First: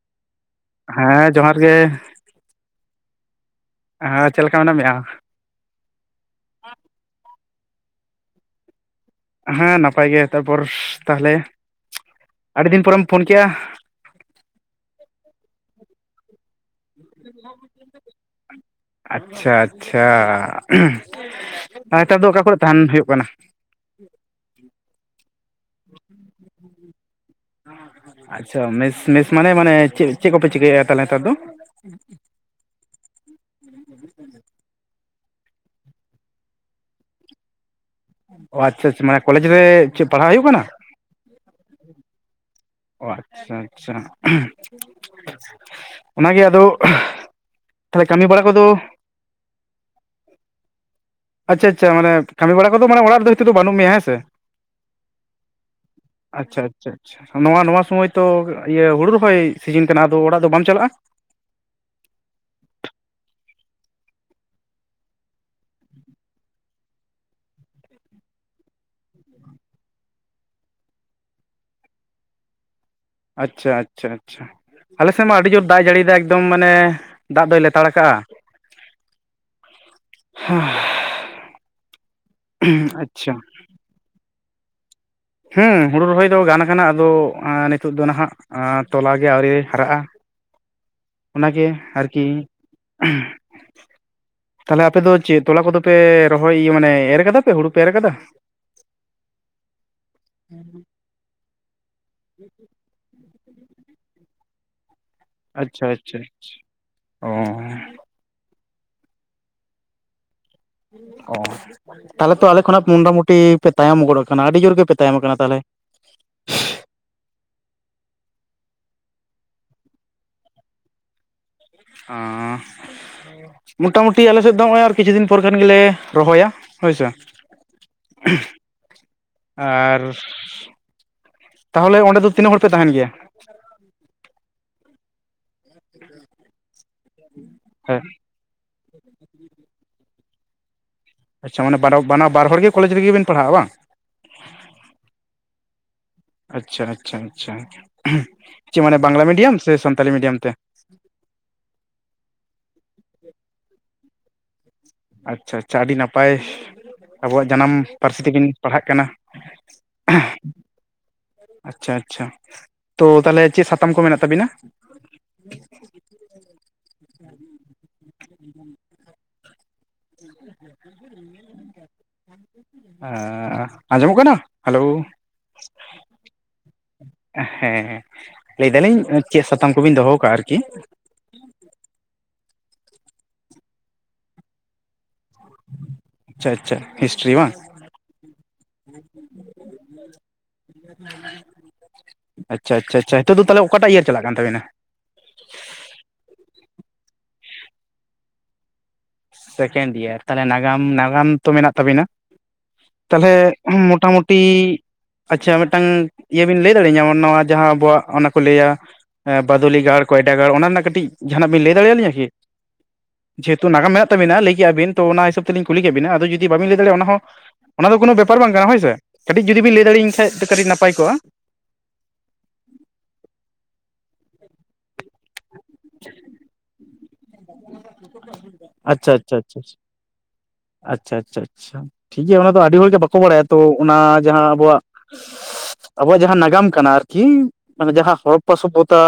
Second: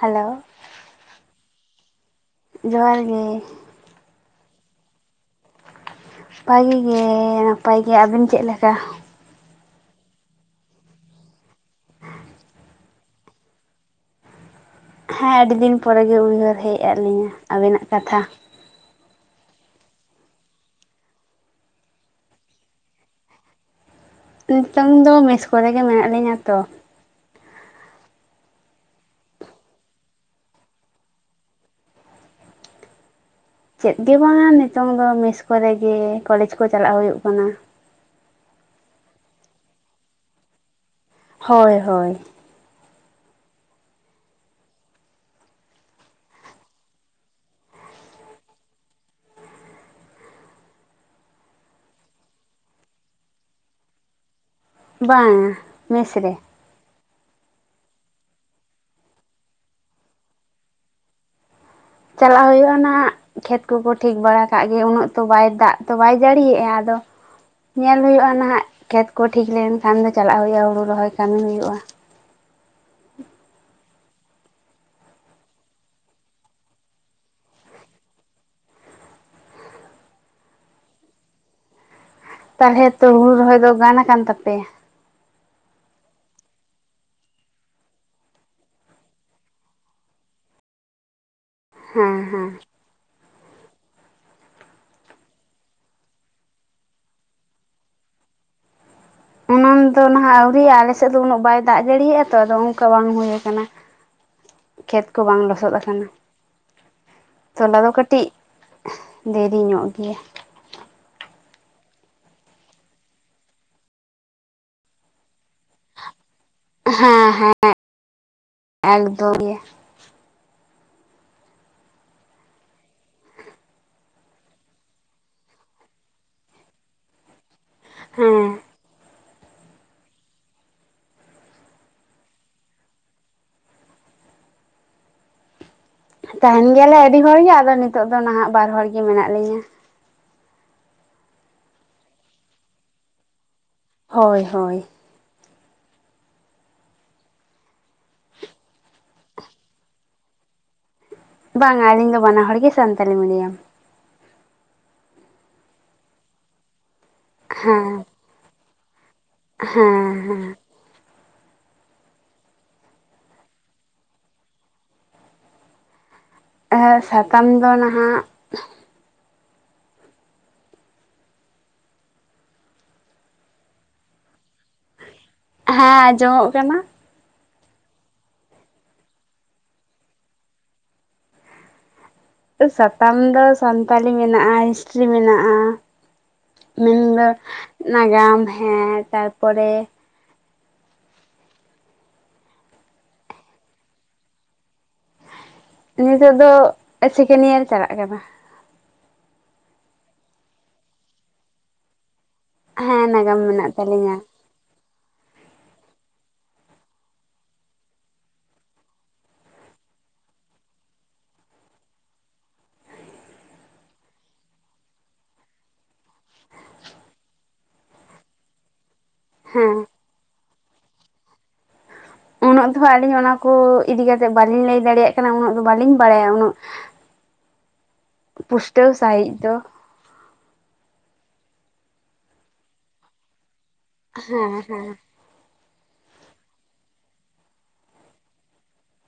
Hello, ᱦᱮᱸ ᱡᱚᱦᱟᱨ ᱜᱮ, ᱡᱚᱦᱟᱨ ᱜᱮ᱾ ᱦᱮᱸ ᱪᱮᱫ ᱞᱮᱠᱟ ᱢᱮᱱᱟᱜ ᱢᱮᱭᱟ? ᱵᱷᱟᱜᱮ ᱜᱮ ᱱᱟᱯᱟᱭ ᱜᱮ ᱟᱹᱵᱮᱱ ᱪᱮᱫ ᱞᱮᱠᱟ? ᱦᱮᱸ ᱱᱟᱯᱟᱭ ᱜᱮ ᱛᱟᱨᱯᱚᱨ ᱛᱟᱦᱞᱮ ᱟᱹᱰᱤ ᱫᱤᱱ ᱯᱚᱨᱮᱢ ᱯᱷᱳᱱ ᱠᱮᱜᱼᱟ? ᱦᱮᱸ ᱟᱹᱰᱤ ᱫᱤᱱ ᱯᱚᱨᱮ ᱜᱮ ᱩᱭᱦᱟᱹᱨ ᱦᱮᱡ ᱟᱫ ᱞᱤᱧᱟ ᱟᱵᱤᱱᱟᱜ ᱠᱟᱛᱷᱟ᱾ ᱟᱪᱪᱷᱟ ᱟᱪᱪᱷᱟ, ᱱᱮᱛᱟᱨ ᱫᱚ ᱚᱠᱟ ᱠᱚᱨᱮ ᱛᱟᱦᱮᱸᱱ ᱦᱩᱭᱩᱜ ᱠᱟᱱᱟ? ᱱᱤᱛᱚᱝ ᱫᱚ ᱢᱮᱥ ᱠᱚᱨᱮᱜᱮ ᱢᱮᱱᱟᱜ ᱞᱤᱧᱟᱹ ᱛᱚ᱾ [inaudible] ᱟᱪᱪᱷᱟ ᱢᱮᱥ ᱢᱮᱥ ᱢᱟᱱᱮ ᱢᱟᱱᱮ ᱪᱮᱫ ᱪᱮᱫ ᱠᱚᱯᱮ ᱪᱤᱠᱟᱹᱭᱮᱫᱼᱟ ᱛᱟᱦᱞᱮ ᱱᱮᱛᱟᱨ ᱫᱚ? [unintelligible] ᱪᱮᱫ ᱜᱮ ᱵᱟᱝᱟ ᱱᱤᱛᱚᱝ ᱫᱚ ᱢᱮᱥ ᱠᱚᱨᱮ ᱜᱮ ᱠᱚᱞᱮᱡᱽ ᱠᱚ ᱪᱟᱞᱟᱜ ᱦᱩᱭᱩᱜ ᱠᱟᱱᱟ᱾ ᱚ ᱟᱪᱪᱷᱟ ᱟᱪᱪᱷᱟ ᱢᱟᱱᱮ ᱠᱚᱞᱮᱡᱽ ᱨᱮ ᱪᱮᱫ ᱯᱟᱲᱦᱟᱜ ᱦᱩᱭᱩᱜ ᱠᱟᱱᱟ? ᱦᱳᱭ ᱦᱳᱭ, ᱚ ᱟᱪᱪᱷᱟ ᱟᱪᱪᱷᱟ, ᱚᱱᱟᱜᱮ ᱟᱫᱚ ᱛᱟᱦᱞᱮ ᱠᱟᱹᱢᱤ ᱵᱟᱲᱟ ᱠᱚᱫᱚ? ᱟᱪᱪᱷᱟ ᱟᱪᱪᱷᱟ, ᱢᱟᱱᱮ ᱠᱟᱹᱢᱤ ᱵᱟᱲᱟ ᱠᱚᱫᱚ ᱚᱲᱟᱜ ᱨᱮᱫᱚ ᱱᱤᱛᱚᱜ ᱫᱚ ᱵᱟᱹᱱᱩᱜ ᱢᱮᱭᱟ ᱦᱮᱸ ᱥᱮ? ᱵᱟᱝ ᱢᱮᱥ ᱨᱮ ᱟᱪᱪᱷᱟ ᱟᱪᱪᱷᱟ ᱟᱪᱷᱟ ᱱᱚᱣᱟ ᱥᱩᱢᱚᱭ ᱛᱚ ᱤᱭᱟᱹ ᱦᱩᱲᱩ ᱨᱚᱦᱚᱭ ᱥᱤᱡᱤᱱ ᱠᱟᱱᱟ ᱟᱫᱚ ᱚᱲᱟᱜ ᱫᱚ ᱵᱟᱢ ᱪᱟᱞᱟᱜᱼᱟ ᱪᱟᱞᱟᱜ ᱦᱩᱭᱩᱜᱼᱟ ᱱᱟᱦᱟᱜ ᱠᱷᱮᱛ ᱠᱚ ᱠᱚ ᱴᱷᱤᱠ ᱵᱟᱲᱟ ᱠᱟᱜ ᱜᱮ ᱩᱱᱟᱹᱜ ᱛᱚ ᱵᱟᱭ ᱫᱟᱜ ᱛᱚ ᱵᱟᱭ ᱡᱟᱹᱲᱤᱭᱮᱜᱼᱟ ᱟᱫᱚ ᱧᱮᱞ ᱦᱩᱭᱩᱜᱼᱟ ᱱᱟᱦᱟᱜ ᱠᱷᱮᱛ ᱠᱚ ᱴᱷᱤᱠ ᱞᱮᱱ ᱠᱷᱟᱱ ᱫᱚ ᱪᱟᱞᱟᱜ ᱦᱩᱭᱩᱜᱼᱟ ᱦᱩᱲᱩ ᱨᱚᱦᱚᱭ ᱠᱟᱹᱢᱤ ᱦᱩᱭᱩᱜᱼᱟ ᱟᱪᱪᱷᱟ ᱟᱪᱪᱷᱟ ᱟᱪᱪᱷᱟ ᱟᱞᱮ ᱥᱮᱫ ᱢᱟ ᱟᱹᱰᱤ ᱡᱳᱨ ᱫᱟᱜ ᱮ ᱡᱟᱹᱲᱤᱭᱮᱫᱟ ᱮᱠᱫᱚᱢ ᱢᱟᱱᱮ ᱫᱟᱜ ᱫᱚᱭ ᱞᱮᱛᱟᱲ ᱠᱟᱜᱼᱟ [unintelligible] ᱦᱮᱸ [unintelligible] ᱛᱟᱦᱚᱞᱮ ᱛᱚ ᱦᱩᱲᱩ ᱨᱚᱦᱚᱭ ᱫᱚ ᱜᱟᱱ ᱟᱠᱟᱱ ᱛᱟᱯᱮᱭᱟ ᱾ ᱦᱩᱸ ᱦᱩᱲᱩ ᱨᱚᱦᱚᱭ ᱫᱚ ᱜᱟᱱ ᱠᱟᱱᱟ ᱟᱫᱚ ᱱᱤᱛᱳᱜ ᱫᱚ ᱱᱟᱦᱟᱜ ᱛᱚᱞᱟ ᱜᱮ ᱟᱹᱣᱨᱤ ᱦᱟᱨᱟᱜᱼᱟ ᱚᱱᱟ ᱜᱮ ᱦᱮᱸ ᱟᱨᱠᱤ ᱦᱮᱸ [inaudible] ᱦ ᱛᱟᱦᱚᱞᱮ ᱟᱯᱮ ᱫᱚ ᱪᱮᱫ ᱛᱚᱞᱟ ᱠᱚᱫᱚ ᱯᱮ ᱨᱚᱦᱚᱭᱤᱭᱟᱹ ᱢᱟᱱᱮ ᱮᱨ ᱠᱟᱫᱟ ᱯᱮ ᱦᱩᱲᱩ ᱯᱮ ᱮᱨ ᱠᱟᱫᱟ ᱾ ᱚᱱᱟᱹᱱ ᱫᱚ ᱱᱟᱦᱟᱜ ᱟᱹᱣᱨᱤᱭᱜᱼᱟ ᱟᱞᱮ ᱥᱮᱫ ᱫᱚ ᱩᱱᱟᱹᱜ ᱵᱟᱭ ᱫᱟᱜ ᱡᱟᱹᱲᱤᱭᱟᱜᱼᱟ ᱛᱚ ᱟᱫᱚ ᱚᱱᱠᱟ ᱵᱟᱝ ᱦᱩᱭ ᱠᱟᱱᱟ ᱾ ᱠᱷᱮᱛ ᱠᱚ ᱵᱟᱝ ᱞᱚᱥᱚᱫ ᱟᱪᱪᱷᱟ ᱟᱠᱟᱱᱟ ᱟᱪᱪᱷᱟ ᱚ ᱛᱚᱞᱟ ᱫᱚ ᱠᱟᱹᱴᱤᱡ ᱫᱮᱨᱤ ᱧᱚᱜ ᱜᱮᱭᱟ ᱚ ᱛᱟᱦᱚᱞᱮ ᱛᱚ ᱟᱞᱮ ᱠᱷᱚᱱᱟᱜ ᱢᱚᱴᱟᱢᱩᱴᱤ ᱯᱮ ᱛᱟᱭᱚᱢ ᱜᱚᱱ ᱠᱟᱱᱟ ᱟᱹᱰᱤ ᱡᱳᱨ ᱜᱮᱯᱮ ᱛᱟᱭᱚᱢ ᱠᱟᱱᱟ ᱛᱟᱦᱚᱞᱮ ᱦᱮᱸ ᱦᱮᱸ ᱮᱠᱫᱚᱢ ᱜᱮ ᱚ ᱢᱚᱴᱟᱢᱩᱴᱤ ᱟᱞᱮ ᱥᱮᱫ ᱫᱚ ᱱᱚᱜᱼᱚᱭ ᱟᱨ ᱠᱤᱪᱷᱩ ᱫᱤᱱ ᱯᱚᱨ ᱠᱷᱟᱱ ᱜᱮᱞᱮ ᱨᱚᱦᱚᱭᱟ ᱦᱳᱭ ᱥᱮ ᱦᱮᱸ [unintelligible] ᱟᱨ ᱛᱟᱦᱚᱞᱮ ᱚᱸᱰᱮ ᱫᱚ ᱛᱤᱱᱟᱹᱜ ᱦᱚᱲ ᱯᱮ ᱛᱟᱦᱮᱸᱱ ᱜᱮᱭᱟ ᱛᱟᱦᱮᱸᱱ ᱜᱮᱭᱟᱞᱮ ᱟᱹᱰᱤ ᱦᱚᱲ ᱜᱮ ᱟᱫᱚ ᱦᱮᱸ ᱱᱤᱛᱚᱜ ᱫᱚ ᱱᱟᱦᱟᱜ ᱵᱟᱨ ᱦᱚᱲ ᱜᱮ ᱢᱮᱱᱟᱜ ᱞᱤᱧᱟᱹ ᱟᱪᱪᱷᱟ ᱢᱟᱱᱮ [unintelligible] ᱵ ᱵᱟᱱᱟ ᱵᱟᱨ ᱦᱚᱲ ᱜᱮ ᱠᱚᱞᱮᱡᱽ ᱨᱮᱜᱮᱵᱮᱱ ᱯᱟᱲᱦᱟᱜᱼᱟ ᱵᱟᱝ? ᱦᱳᱭ ᱦᱳᱭ ᱟᱪᱪᱷᱟ ᱟᱪᱪᱷᱟ ᱟᱪᱪᱷᱟ ᱪᱮᱫ ᱢᱟᱱᱮ ᱵᱟᱝᱞᱟ ᱢᱤᱰᱤᱭᱟᱢ ᱥᱮ ᱥᱟᱱᱛᱟᱞᱤ ᱢᱤᱰᱤᱭᱟᱢ ᱛᱮ ᱵᱟᱝᱟ ᱟᱹᱞᱤᱧ ᱫᱚ ᱵᱟᱱᱟ ᱦᱚᱲ ᱜᱮ ᱥᱟᱱᱛᱟᱞᱤ ᱢᱤᱰᱤᱭᱟᱢ ᱟᱪᱪᱷᱟ ᱟᱪᱪᱷᱟ ᱟᱹᱰᱤ ᱱᱟᱯᱟᱭ ᱟᱵᱚᱣᱟᱜ ᱡᱟᱱᱟᱢ ᱦᱮᱸ ᱯᱟᱹᱨᱥᱤ ᱛᱮᱵᱤᱱ ᱯᱟᱲᱦᱟᱜ ᱠᱟᱱᱟ ᱦᱮᱸ ᱦᱮᱸ ᱟᱪᱪᱷᱟ ᱟᱪᱪᱷᱟ ᱛᱚ ᱛᱟᱦᱚᱞᱮ ᱪᱮᱫ ᱥᱟᱛᱟᱢ ᱠᱚ ᱢᱮᱱᱟᱜ ᱛᱟᱵᱤᱱᱟ ᱥᱟᱛᱟᱢ ᱫᱚ ᱱᱟᱦᱟᱜ [inaudible] [inaudible] ᱟᱸᱡᱚᱢᱚᱜ ᱠᱟᱱᱟ ᱦᱮᱞᱳ ᱦᱮᱸ ᱟᱸᱡᱚᱢᱚᱜ ᱠᱟᱱᱟ ᱦᱮᱸ ᱞᱟᱹᱭᱫᱟ ᱞᱤᱧ ᱪᱮᱫ ᱥᱟᱛᱟᱢ ᱠᱚᱵᱤᱱ ᱫᱚᱦᱚ ᱟᱠᱟᱫᱟ ᱟᱨᱠᱤ ᱥᱟᱛᱟᱢ ᱫᱚ ᱥᱟᱱᱛᱟᱞᱤ ᱢᱮᱱᱟᱜᱼᱟ ᱦᱤᱥᱴᱨᱤ ᱢᱮᱱᱟᱜᱼᱟ ᱟᱪᱪᱷᱟ ᱟᱪᱪᱷᱟ ᱢᱮᱱᱫᱚ ᱦᱤᱥᱴᱨᱤ ᱵᱟᱝ ᱱᱟᱜᱟᱢ ᱦᱮᱸ ᱛᱟᱨᱯᱚᱨᱮ ᱟᱪᱪᱷᱟ ᱟᱪᱪᱷᱟ ᱟᱪᱪᱷᱟ ᱱᱤᱛᱳᱜ ᱫᱚ ᱛᱟᱞᱦᱮ ᱚᱠᱟᱴᱟᱜ ᱤᱭᱟᱨ ᱪᱟᱞᱟᱜ ᱠᱟᱱ ᱛᱟᱵᱤᱱᱟ ᱱᱤᱛᱚᱜ ᱫᱚ ᱥᱮᱠᱮᱱᱰ ᱤᱭᱟᱨ ᱪᱟᱞᱟᱜ ᱠᱟᱱᱟ ᱥᱮᱠᱮᱱᱰ ᱤᱭᱟᱨ ᱛᱟᱦᱚᱞᱮ ᱱᱟᱜᱟᱢ ᱱᱟᱜᱟᱢ ᱛᱚ ᱢᱮᱱᱟᱜ ᱛᱟᱹᱵᱤᱱᱟ ᱦᱮᱸ ᱛᱟᱞᱦᱮ ᱱᱟᱜᱟᱢ ᱢᱮᱱᱟᱜ ᱛᱟᱹᱞᱤᱧᱟ ᱢᱚᱴᱟᱢᱩᱴᱤ ᱟᱪᱪᱷᱟ ᱢᱤᱫᱴᱟᱝ ᱤᱭᱟᱹ ᱵᱤᱱ ᱞᱟᱹᱭ ᱫᱟᱲᱮᱭᱟ ᱞᱤᱧᱟ ᱱᱚᱣᱟ ᱡᱟᱦᱟᱸ ᱟᱵᱚᱣᱟᱜ ᱚᱱᱟ ᱠᱚ ᱞᱟᱹᱭᱟ ᱵᱟᱫᱚᱞᱤ ᱜᱟᱲ ᱠᱚᱭᱰᱟ ᱜᱟᱲ ᱚᱱᱟ ᱨᱮᱱᱟᱜ ᱠᱟᱹᱴᱤᱡ ᱡᱟᱦᱟᱸᱱᱟᱜ ᱵᱮᱱ ᱞᱟᱹᱭ ᱫᱟᱲᱮᱭᱟᱞᱤᱧᱟ ᱠᱤ ᱡᱮᱦᱮᱛᱩ ᱱᱟᱜᱟᱢᱮᱫ ᱠᱛᱚ ᱢᱮᱱᱟᱜ-ᱟ ᱞᱟᱹᱭ ᱠᱮᱜ ᱟᱹᱵᱤᱱ ᱛᱚ ᱚᱱᱟ ᱦᱤᱥᱟᱹᱵ ᱛᱮᱞᱤᱧ ᱠᱩᱞᱤ ᱠᱮᱫ ᱵᱤᱱᱟ ᱟᱫᱚ ᱡᱩᱫᱤ ᱵᱟᱵᱤᱱ ᱞᱟᱹᱭ ᱫᱟᱲᱮᱭᱟᱜ-ᱟ, ᱚᱱᱟ ᱫᱚ ᱠᱚᱱᱳ ᱵᱮᱯᱟᱨ ᱵᱟᱝ ᱠᱟᱱᱟ ᱦᱳᱭ ᱥᱮ, ᱠᱟᱹᱴᱤᱡ ᱡᱩᱫᱤ ᱵᱤᱱ ᱦᱮᱸ ᱞᱟᱹᱭ ᱫᱟᱲᱭᱟᱹᱧ ᱠᱷᱟᱡ ᱠᱟᱹᱴᱤᱡ ᱱᱟᱯᱟᱭ ᱠᱚᱜᱼᱟ ᱾ ᱩᱱᱟᱹᱜ ᱫᱚ ᱟᱹᱞᱤᱧ ᱚᱱᱟ ᱠᱚ ᱤᱫᱤ ᱠᱟᱛᱮᱜ ᱵᱟᱞᱤᱧ ᱞᱟᱹᱭ ᱫᱟᱲᱮᱭᱟᱜ ᱠᱟᱱᱟ ᱩᱱᱟᱹᱜ ᱵᱟᱹᱞᱤᱧ ᱵᱟᱲᱟᱭᱟ ᱩᱱᱟᱹᱜ ᱯᱩᱥᱴᱟᱹᱣ ᱟᱪᱪᱷᱟ ᱟᱪᱪᱷᱟ ᱥᱟᱺᱦᱤᱡ ᱫᱚ ᱟᱪᱪᱷᱟ ᱟᱪᱪᱷᱟ ᱟᱪᱪᱷᱟ᱾ ᱴᱷᱤᱠ ᱜᱮᱭᱟ ᱚᱱᱟ ᱫᱚ ᱟᱹᱰᱤ ᱦᱚᱲᱜᱮ ᱵᱟᱠᱚ ᱵᱟᱲᱟᱭᱟ ᱛᱚ ᱚᱱᱟ ᱡᱟᱦᱟᱸ ᱟᱵᱚᱣᱟᱜ ᱦᱮ᱾ ᱟᱵᱚᱣᱟᱜ ᱡᱟᱦᱟᱸ ᱱᱟᱜᱟᱢ ᱠᱟᱱᱟ, ᱟᱨᱠᱤ᱾ ᱢᱟᱱᱮ ᱡᱟᱦᱟᱸ ᱦᱚᱨᱚᱯᱯᱟ ᱥᱚᱵᱷᱚᱛᱟ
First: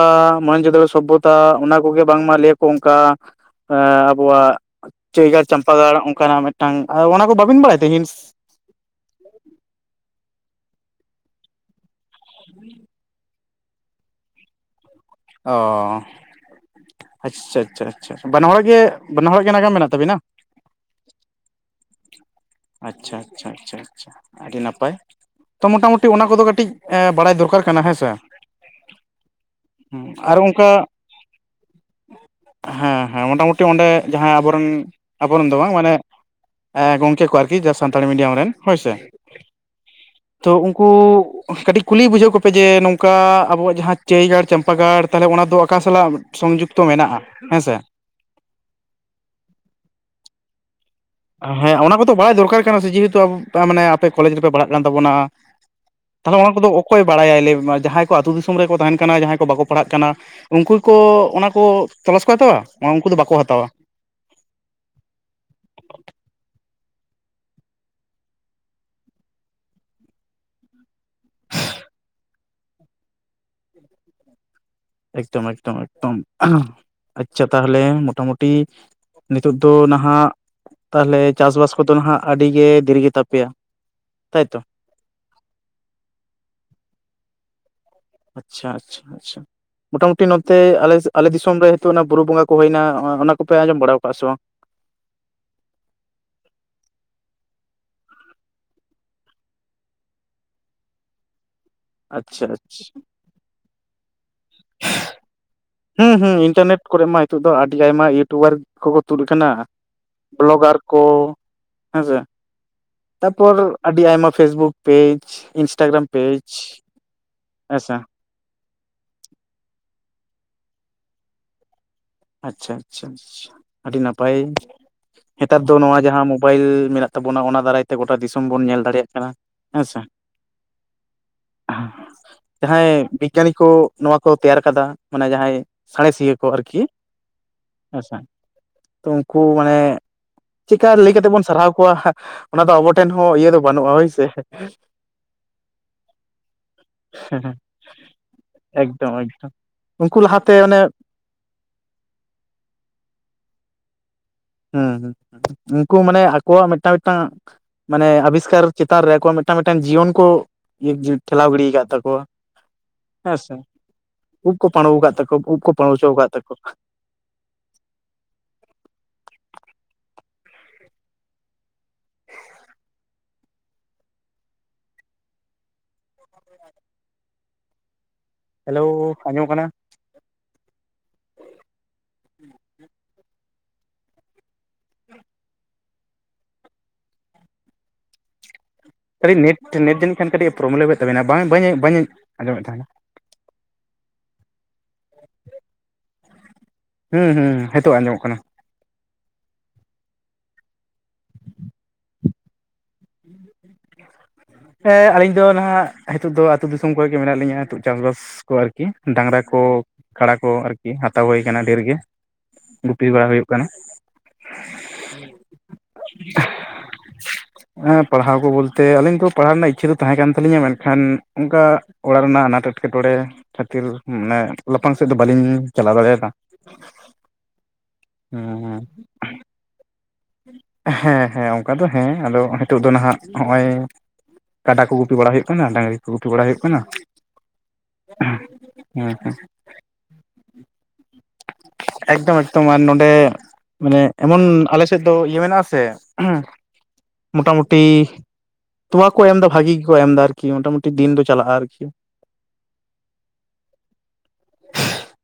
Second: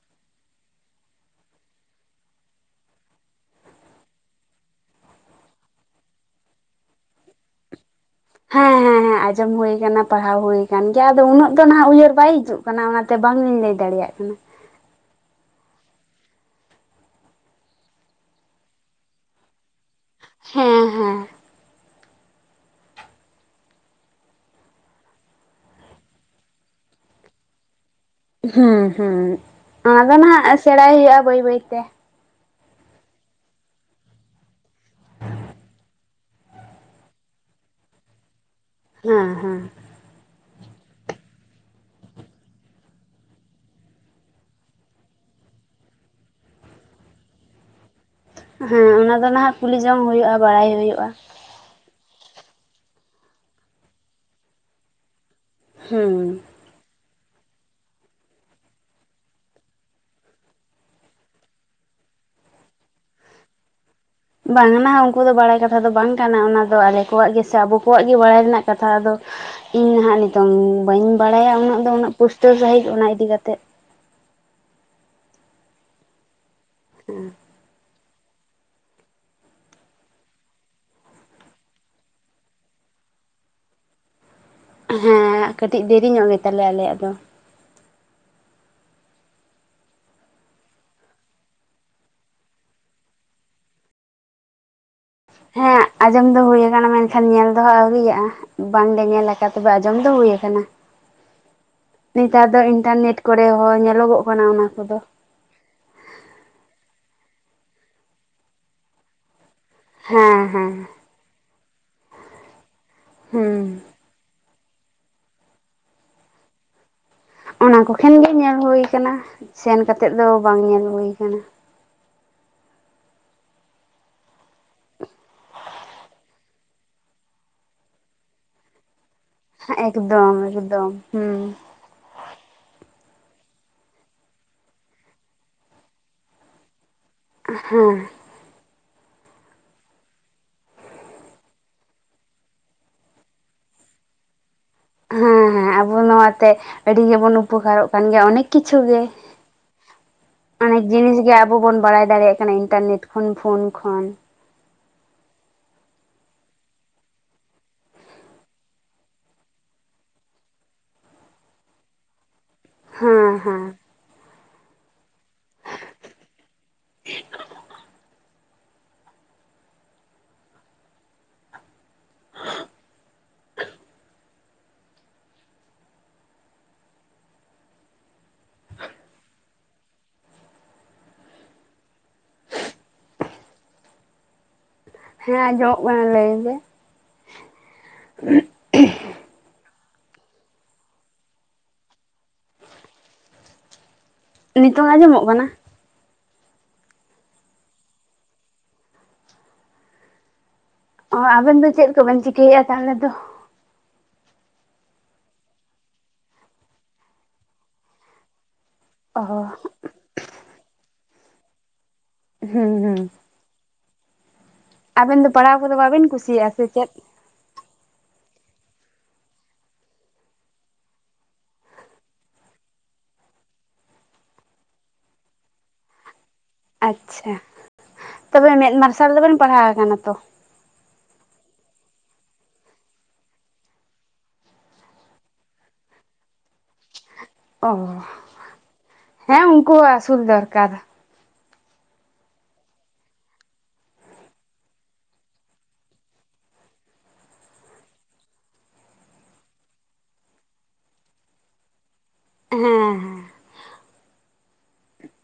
ᱢᱚᱦᱮᱱᱡᱚ ᱫᱟᱲᱚ ᱥᱚᱵᱷᱚᱛᱟ ᱚᱱᱟ ᱠᱚᱜᱮ ᱵᱟᱝᱢᱟ ᱞᱟᱹᱭᱟ ᱠᱚ ᱚᱱᱠᱟ ᱮ ᱟᱵᱚᱣᱟᱜ ᱪᱟᱹᱭ ᱜᱟᱲ ᱪᱟᱢᱯᱟ ᱜᱟᱲ ᱚᱱᱠᱟᱱᱟᱜ ᱢᱤᱫᱴᱟᱝ ᱚᱱᱟ ᱠᱚ ᱵᱟᱹᱵᱤᱱ ᱵᱟᱲᱟᱭ ᱛᱮ ᱦᱤᱱᱥ᱾ ᱦᱮᱸ ᱦᱮᱸ ᱦᱮᱸ ᱟᱸᱡᱚᱢ ᱦᱩ ᱟᱠᱟᱱᱟ, ᱯᱟᱲᱦᱟᱣ ᱦᱩ ᱟᱠᱟᱱ ᱜᱮᱭᱟ ᱟᱫᱚ ᱩᱱᱟᱹᱜ ᱫᱚ ᱱᱟᱦᱟᱜ ᱩᱭᱦᱟᱹᱨ ᱵᱟᱭ ᱦᱤᱡᱩᱜ ᱠᱟᱱᱟ ᱚᱱᱟᱛᱮ᱾ ᱵᱟᱝᱤᱧ ᱞᱟᱹᱭ ᱫᱟᱲᱮᱭᱟᱜ ᱠᱟᱱᱟ᱾ ᱚ᱾ ᱟᱪᱪᱷᱟ ᱟᱪᱪᱷᱟ ᱟᱪᱪᱷᱟ᱾ ᱵᱟᱱᱟᱦᱚᱲᱟᱜ ᱜᱮ ᱵᱟᱱᱟᱦᱚᱲ ᱜᱮ ᱱᱟᱜᱟᱢ ᱢᱮᱱᱟᱜ ᱛᱟᱵᱤᱱᱟ? ᱦᱮᱸ ᱦᱮᱸ᱾ ᱟᱪᱪᱷᱟ ᱟᱪᱪᱷᱟ ᱟᱪᱪᱷᱟ᱾ ᱟᱪᱪᱷᱟ ᱟᱹᱰᱤ ᱱᱟᱯᱟᱭ, ᱛᱚ ᱢᱚᱴᱟᱢᱩᱴᱤ ᱚᱱᱟ ᱠᱚᱫᱚ ᱠᱟᱹᱴᱤᱡ ᱵᱟᱲᱟᱭ ᱫᱚᱨᱠᱟᱨ ᱠᱟᱱᱟ ᱦᱮᱸᱥᱮ᱾ ᱦᱩᱸ ᱦᱩᱸ᱾ ᱚᱱᱟ ᱫᱚ ᱟᱨ ᱱᱟᱦᱟᱜ ᱚᱱᱠᱟ ᱥᱮᱬᱟᱭ ᱦᱩᱭᱩᱜᱼᱟ ᱵᱟᱹᱭ ᱵᱟᱹᱭ ᱛᱮ᱾ ᱦᱮᱸ ᱦᱮᱸ ᱢᱚᱴᱟᱢᱩᱴᱤ ᱚᱸᱰᱮ ᱡᱟᱦᱟᱸᱭ ᱟᱵᱚᱨᱮᱱ ᱟᱵᱚᱨᱮᱱ ᱫᱚ ᱵᱟᱝ ᱢᱟᱱᱮ ᱜᱚᱝᱠᱮ ᱠᱚ ᱟᱨᱠᱤ ᱡᱟᱦᱟᱸ ᱥᱟᱱᱛᱟᱲ ᱢᱤᱰᱤᱭᱟᱢ ᱨᱮᱱ ᱦᱳᱭᱥᱮ, ᱦᱮᱸ ᱦᱮᱸ ᱛᱚ ᱩᱱᱠᱩ ᱠᱟᱹᱴᱤᱡ ᱠᱩᱞᱤ ᱵᱩᱡᱷᱟᱹᱣ ᱠᱚᱯᱮ ᱡᱮ ᱱᱚᱝᱠᱟ ᱟᱵᱚᱣᱟᱜ ᱡᱟᱦᱟᱸ ᱪᱟᱹᱭ ᱜᱟᱲ, ᱪᱟᱢᱯᱟ ᱜᱟᱲ, ᱛᱟᱦᱚᱞᱮ ᱚᱱᱟ ᱫᱚ ᱚᱠᱟ ᱥᱟᱞᱟᱜ ᱥᱚᱝᱡᱩᱠ ᱛᱚ ᱢᱮᱱᱟᱜᱼᱟ ᱦᱮᱸ ᱥᱮ᱾ ᱦᱮᱸ ᱚᱱᱟ ᱫᱚ ᱱᱟᱦᱟᱜ ᱠᱩᱞᱤ ᱡᱚᱝ ᱦᱩᱭᱩᱜᱼᱟ ᱵᱟᱲᱟᱭ ᱦᱩᱭᱩᱜᱼᱟ᱾ ᱦᱮᱸ ᱚᱱᱟ ᱠᱚᱫᱚ ᱵᱟᱲᱟᱭ ᱫᱚᱨᱠᱟᱨ ᱠᱟᱱᱟ ᱥᱮ ᱡᱮᱦᱮᱛᱩ ᱟᱵᱚ ᱢᱟᱱᱮ ᱟᱯᱮ ᱠᱚᱞᱮᱡᱽ ᱨᱮᱯᱮ ᱯᱟᱲᱦᱟᱜ ᱠᱟᱱ ᱛᱟᱵᱚᱱᱟ᱾ ᱦᱩᱸ ᱛᱟᱦᱞᱮ ᱚᱱᱟ ᱠᱚᱫᱚ, ᱚᱠᱚᱭ ᱵᱟᱲᱟᱭᱟᱭ ᱞᱟᱹᱭ ᱢᱮ ᱢᱟ᱾ ᱡᱟᱦᱟᱸᱭ ᱠᱚ ᱟᱹᱛᱩ ᱫᱤᱥᱚᱢ ᱨᱮᱠᱚ ᱛᱟᱦᱮᱱ ᱠᱟᱱᱟ ᱡᱟᱦᱟᱸᱭ ᱠᱚ ᱵᱟᱠᱚ ᱯᱟᱲᱦᱟᱜ ᱠᱟᱱᱟ? ᱩᱱᱠᱩ ᱠᱚ ᱚᱱᱟᱠᱚ ᱛᱚᱞᱟᱥ ᱠᱚ ᱦᱟᱛᱟᱣᱟ? ᱩᱱᱠᱩ ᱫᱚ ᱵᱟᱠᱚ ᱦᱟᱛᱟᱣᱟ᱾ ᱵᱟᱝᱟᱱᱟ ᱩᱱᱠᱩ ᱫᱚ ᱵᱟᱲᱟᱭ ᱠᱟᱛᱷᱟ ᱫᱚ ᱵᱟᱝ ᱠᱟᱱᱟ᱾ ᱚᱱᱟ ᱫᱚ ᱟᱞᱮ ᱠᱚᱣᱟᱜ ᱜᱮᱥᱮ ᱟᱵᱚ ᱠᱚᱣᱟᱜ ᱜᱮ ᱵᱟᱲᱟᱭ ᱨᱮᱱᱟᱜ ᱠᱟᱛᱷᱟ ᱫᱚ᱾ ᱤᱧ ᱱᱟᱦᱟᱜ ᱱᱤᱛᱚᱝ ᱵᱟᱹᱧ ᱵᱟᱲᱟᱭᱟ ᱩᱱᱟᱹᱜ ᱫᱚ ᱩᱱᱟᱹᱜ ᱯᱩᱥᱴᱟᱹᱣ ᱥᱟᱹᱦᱤᱡ ᱚᱱᱟ ᱤᱫᱤ ᱠᱟᱛᱮᱫ᱾ ᱮᱠᱫᱚᱢ ᱮᱠᱫᱚᱢ ᱮᱠᱫᱚᱢ᱾ ᱟᱪᱪᱷᱟ ᱛᱟᱦᱚᱞᱮ ᱢᱚᱴᱟᱢᱩᱴᱤ ᱴᱤ, ᱱᱤᱛᱚᱜ ᱫᱚ ᱱᱟᱦᱟᱜ ᱛᱟᱦᱚᱞᱮ ᱪᱟᱥᱵᱟᱥ ᱠᱚᱫᱚ ᱦᱟᱜ ᱟᱹᱰᱤ ᱜᱮ ᱫᱤᱨᱤ ᱜᱮ ᱛᱟᱯᱮᱭᱟ᱾ ᱛᱟᱭᱛᱚ? ᱦᱮᱸ᱾ ᱠᱟᱹᱴᱤᱡ ᱫᱮᱨᱤ ᱧᱚᱜ ᱜᱮ ᱛᱟᱞᱮᱭᱟ ᱟᱞᱮᱭᱟᱜ ᱫᱚ᱾ ᱟᱪᱪᱷᱟ ᱟᱪᱪᱷᱟ ᱟᱪᱪᱷᱟ᱾ ᱢᱚᱴᱟ ᱢᱩᱴᱤ ᱱᱚᱛᱮ ᱟᱞᱮ ᱟᱞᱮ ᱫᱤᱥᱚᱢ ᱨᱮ ᱱᱤᱛᱚᱜ ᱚᱱᱟ ᱵᱩᱨᱩ ᱵᱚᱸᱜᱟ ᱠᱚ ᱦᱩᱭᱱᱟ ᱚᱱᱟ ᱠᱚᱯᱮ ᱟᱸᱡᱚᱢ ᱵᱟᱲᱟ ᱟᱠᱟᱜᱼᱟ ᱥᱮ ᱵᱟᱝ? ᱦᱮᱸ ᱟᱸᱡᱚᱢ ᱫᱚ ᱦᱩᱭ ᱟᱠᱟᱱᱟ ᱢᱮᱱᱠᱷᱟᱱ ᱧᱮᱞ ᱫᱚ ᱦᱟᱜ ᱟᱹᱣᱨᱤᱭᱟᱜ-ᱟ᱾ ᱵᱟᱝᱞᱮ ᱧᱮᱞ ᱟᱠᱟᱫᱟ᱾ ᱛᱚᱵᱮ ᱟᱸᱡᱚᱢ ᱫᱚ ᱦᱩᱭ ᱟᱠᱟᱱᱟ᱾ ᱟᱪᱪᱷᱟ ᱱᱮᱛᱟᱨ ᱫᱚ ᱟᱪᱪᱷᱟ ᱤᱱᱴᱟᱨᱱᱮᱴ ᱠᱚᱨᱮ ᱦᱚᱸ ᱧᱮᱞᱚᱜᱚᱜ ᱠᱟᱱᱟ ᱚᱱᱟ ᱠᱚᱫᱚ᱾ ᱦᱩᱸ ᱦᱩᱸ ᱤᱱᱴᱟᱨᱱᱮᱴ ᱠᱚᱨᱮ ᱢᱟ ᱱᱤᱛᱚᱜ ᱫᱚ ᱟᱹᱰᱤ ᱟᱭᱢᱟ ᱤᱭᱩᱴᱩᱵᱟᱨ ᱠᱚᱠᱚ ᱛᱩᱫ ᱟᱠᱟᱱᱟ᱾ ᱦᱮᱸ ᱦᱮᱸ ᱵᱞᱚᱜᱟᱨ ᱠᱚ ᱦᱮᱸᱥᱮ ᱛᱟᱯᱚᱨ ᱦᱩᱸ ᱟᱹᱰᱤ ᱟᱭᱢᱟ ᱯᱷᱮᱥᱵᱩᱠ ᱠᱚ ᱯᱮᱡᱽ ᱤᱱᱥᱴᱟᱜᱟᱨᱟᱢ ᱯᱮᱡᱽ᱾ ᱚᱱᱟ ᱠᱚ ᱦᱮᱸᱥᱮ ᱠᱷᱚᱱ ᱜᱮ ᱧᱮᱞ ᱦᱩᱭ ᱟᱠᱟᱱᱟ᱾ ᱥᱮᱱ ᱠᱟᱛᱮᱫ ᱫᱚ ᱵᱟᱝ ᱧᱮᱞ ᱦᱩᱭ ᱟᱠᱟᱱᱟ᱾ ᱟᱪᱪᱷᱟ ᱟᱪᱪᱷᱟ ᱟᱪᱪᱷᱟ ᱟᱹᱰᱤ ᱱᱟᱯᱟᱭ᱾ ᱱᱮᱛᱟᱨ ᱫᱚ ᱱᱚᱣᱟ ᱡᱟᱦᱟᱸ ᱢᱳᱵᱟᱭᱤᱞ ᱢᱮᱱᱟᱜ ᱛᱟᱵᱚᱱᱟ᱾ ᱚᱱᱟ ᱫᱟᱨᱟᱭ ᱛᱮ ᱜᱚᱴᱟ ᱫᱤᱥᱚᱢ ᱵᱚᱱ ᱧᱮᱞ ᱫᱟᱲᱮᱭᱟᱜ ᱠᱟᱱᱟ᱾ ᱦᱮᱸᱥᱮ ᱮᱠᱫᱚᱢ ᱮᱠᱫᱚᱢ ᱦᱮᱸ ᱡᱟᱦᱟᱸᱭ ᱵᱤᱜᱽᱜᱟᱱᱤ ᱠᱚ ᱱᱚᱣᱟ ᱠᱚ ᱛᱮᱭᱟᱨ ᱠᱟᱫᱟ ᱚᱱᱟ ᱡᱟᱦᱟᱸᱭ ᱥᱟᱬᱮᱥᱤᱭᱟᱹ ᱠᱚ ᱟᱨ ᱜᱷᱤ ᱦᱮᱸ ᱟᱪᱪᱷᱟ ᱩᱱᱠᱩ ᱢᱟᱱᱮ ᱪᱤᱠᱟ ᱞᱟᱹᱭ ᱠᱟᱛᱮ ᱵᱚᱱ ᱥᱟᱨᱦᱟᱣ ᱠᱚᱣᱟ ᱦᱟ ᱚᱱᱟ ᱫᱚ ᱟᱵᱚ ᱴᱷᱮᱱ ᱦᱚᱸ ᱤᱭᱟᱹ ᱫᱚ ᱵᱟᱹᱱᱩᱜᱼᱟ ᱵᱩᱡᱷᱟᱹᱣ ᱦᱮᱸ ᱦᱮᱸ ᱟᱵᱚ ᱱᱚᱣᱟᱛᱮ ᱟᱹᱰᱤ ᱜᱮᱵᱚᱱ ᱩᱯᱚᱠᱟᱨᱚᱜ ᱠᱟᱱ ᱜᱮᱭᱟ ᱚᱱᱮ ᱠᱤᱪᱷᱩ ᱜᱮ᱾ ᱮᱠᱫᱚᱢ ᱮᱠᱫᱚᱢ ᱩᱱᱠᱩ ᱞᱟᱦᱟᱛᱮ ᱚᱱᱮ ᱚᱱᱮᱠ ᱡᱤᱱᱤᱥ ᱜᱮ ᱟᱵᱚ ᱵᱚᱱ ᱵᱟᱲᱟᱭ ᱫᱟᱲᱮᱭᱟᱜ ᱠᱟᱱᱟ ᱤᱱᱴᱟᱨᱱᱮᱴ ᱠᱷᱚᱱ ᱯᱷᱳᱱ ᱠᱷᱚᱱ᱾ ᱦᱩᱸ ᱦᱩᱸ ᱩᱱᱠᱩ ᱢᱟᱱᱮ ᱟᱠᱚᱣᱟᱜ ᱢᱤᱫᱴᱟᱝ ᱢᱤᱫᱴᱟᱝ ᱢᱟᱱᱮ ᱟᱵᱤᱥᱠᱟᱨ ᱪᱮᱛᱟᱱ ᱨᱮ ᱟᱠᱚᱣᱟᱜ ᱢᱤᱫᱴᱟᱝ ᱢᱤᱫᱴᱟᱱ ᱡᱤᱭᱚᱱ ᱠᱚ ᱤᱭᱟᱹᱜ ᱡᱩ ᱴᱷᱮᱞᱟᱣ ᱜᱤᱰᱤ ᱟᱠᱟᱫ ᱛᱟᱠᱚᱣᱟ᱾ ᱦᱮᱸ ᱥᱮ᱾ ᱩᱵ ᱠᱚ ᱯᱟᱲᱩ ᱟᱠᱟᱫ ᱛᱟᱠᱚᱣᱟ ᱩᱵ ᱠᱚ ᱯᱟᱲᱩ ᱦᱚᱪᱚ ᱟᱠᱟᱫ ᱛᱟᱠᱚᱣᱟ᱾ [unintelligible] ᱦᱮᱞᱳ ᱟᱸᱡᱚᱢᱚᱜ ᱠᱟᱱᱟ? ᱦᱮᱸ ᱟᱸᱡᱚᱢᱚᱜ ᱠᱟᱱᱟ᱾ ᱞᱟᱹᱭ ᱢᱮ? [unintelligible] ᱱᱮᱴ ᱱᱮᱴ ᱫᱱ ᱠᱷᱟᱱ ᱠᱟᱹᱴᱤᱡ ᱯᱨᱚᱵᱞᱚᱢ ᱦᱩᱭᱩᱜ ᱛᱟᱵᱮᱱᱟ ᱵᱟᱝᱧ ᱵᱟᱹᱧ ᱟᱸᱡᱚᱢᱮᱫ ᱛᱟᱦᱮᱱᱟ ᱱᱤᱛᱚᱝ ᱟᱸᱡᱚᱢᱚᱜ ᱠᱟᱱᱟ? ᱦᱩᱸ ᱦᱩᱸ ᱦᱤᱛᱳᱜ ᱟᱸᱡᱚᱢᱚᱜ ᱠᱟᱱᱟ ᱚ ᱟᱵᱮᱱ ᱫᱚ ᱪᱮᱫ ᱠᱚᱵᱮᱱ ᱪᱤᱠᱟᱹᱭᱮᱫᱼᱟ ᱛᱟᱞᱮ ᱫᱚ ᱦᱮᱸ ᱟᱞᱤᱧ ᱫᱚ ᱱᱟᱦᱟᱜ ᱦᱟᱤᱛᱚᱜ ᱫᱚ ᱟᱛᱳ ᱫᱤᱥᱚᱢ ᱠᱚᱨᱮ ᱜᱮ ᱢᱮᱱᱟᱜ ᱞᱤᱧᱟ ᱛᱚ ᱪᱟᱥ ᱵᱟᱟᱥ ᱠᱚ ᱟᱨᱠᱤ ᱚ ᱰᱟᱝᱨᱟ ᱠᱚ ᱠᱟᱲᱟ ᱠᱚ ᱟᱨᱠᱤ ᱦᱟᱛᱟᱣ ᱦᱳᱭ ᱟᱠᱟᱱᱟ ᱰᱷᱮᱨ ᱜᱮ ᱦᱩᱸ ᱦᱩᱸ ᱜᱩᱯᱤ ᱵᱟᱝ ᱦᱳᱭᱳᱜ ᱠᱟᱱᱟ ᱟᱵᱮᱱ ᱫᱚ ᱯᱟᱲᱦᱟᱣ ᱠᱚᱫᱚ ᱵᱟᱵᱮᱱ ᱠᱩᱥᱤᱭᱟᱜᱼᱟ ᱥᱮ ᱪᱮᱫ? ᱦᱮᱸ ᱯᱟᱲᱦᱟᱣ ᱠᱚ ᱵᱚᱞᱛᱮ ᱟᱞᱤᱧ ᱫᱚ ᱯᱟᱲᱦᱟᱣ ᱨᱮᱱᱟᱜ ᱤᱪᱪᱷᱟᱹ ᱫᱚ ᱛᱟᱦᱮᱸ ᱠᱟᱱ ᱛᱟᱹᱞᱤᱧᱟ ᱢᱮᱱᱠᱷᱟᱱ ᱚᱱᱠᱟ ᱚᱲᱟᱜ ᱨᱮᱱᱟᱜ ᱟᱱᱟᱴ ᱮᱴᱠᱮᱴᱚᱬᱮ ᱠᱷᱟᱹᱛᱤᱨ ᱢᱟᱱᱮ ᱞᱟᱯᱷᱟᱝ ᱥᱮᱫ ᱫᱚ ᱵᱟᱹᱞᱤᱧ ᱪᱟᱞᱟᱣ ᱫᱟᱲᱮᱭᱟᱫᱟ ᱟᱪᱪᱷᱟ ᱛᱚᱵᱮ ᱢᱮᱫ ᱦᱩᱸ ᱢᱟᱨᱥᱟᱞ ᱫᱚᱵᱮᱱ ᱯᱟᱲᱦᱟᱣ ᱟᱠᱟᱱᱟ ᱛᱚ? ᱦᱮᱸ ᱦᱮᱸ ᱚᱱᱠᱟ ᱫᱚ ᱦᱮᱸ ᱟᱫᱚ ᱦᱤᱛᱚᱜ ᱫᱚ ᱱᱟᱦᱟᱜ ᱱᱚᱜᱼᱚᱭ ᱠᱟᱰᱟ ᱠᱚ ᱜᱩᱯᱤ ᱵᱟᱲᱟ ᱦᱩᱭᱩᱜ ᱠᱟᱱᱟ ᱰᱟᱹᱝᱨᱤ ᱠᱚ ᱜᱩᱯᱤ ᱵᱟᱲᱟ ᱦᱩᱭᱩᱜ ᱠᱟᱱᱟ᱾ ᱦᱮᱸ ᱦᱮᱸ ᱚᱦᱸ ᱩᱱᱠᱩ ᱦᱚ ᱟᱹᱥᱩᱞ ᱫᱚᱨᱠᱟᱨ ᱮᱠᱫᱚᱢ ᱮᱠᱫᱚᱢ ᱟᱨ ᱱᱚᱰᱮ ᱢᱟᱱᱮ ᱮᱢᱚᱱ ᱟᱞᱮᱼᱼ ᱥᱮᱫ ᱫᱚ ᱤᱭᱟᱹ ᱢᱮᱱᱟᱜ ᱟᱥᱮ ᱢᱚᱴᱟᱢᱩᱴᱤ ᱛᱚᱣᱟ ᱠᱚ ᱮᱢ ᱮᱫᱟ ᱵᱷᱟᱜᱤ ᱜᱮᱠᱚ ᱮᱢ ᱮᱫᱟ ᱟᱨᱠᱤ ᱢᱚᱴᱟᱢᱩᱴᱤ ᱫᱤᱱ ᱫᱚ ᱪᱟᱞᱟᱜᱼᱟ ᱟᱨᱠᱤ᱾ ᱦᱮᱸ ᱦᱮᱸ [inaudible]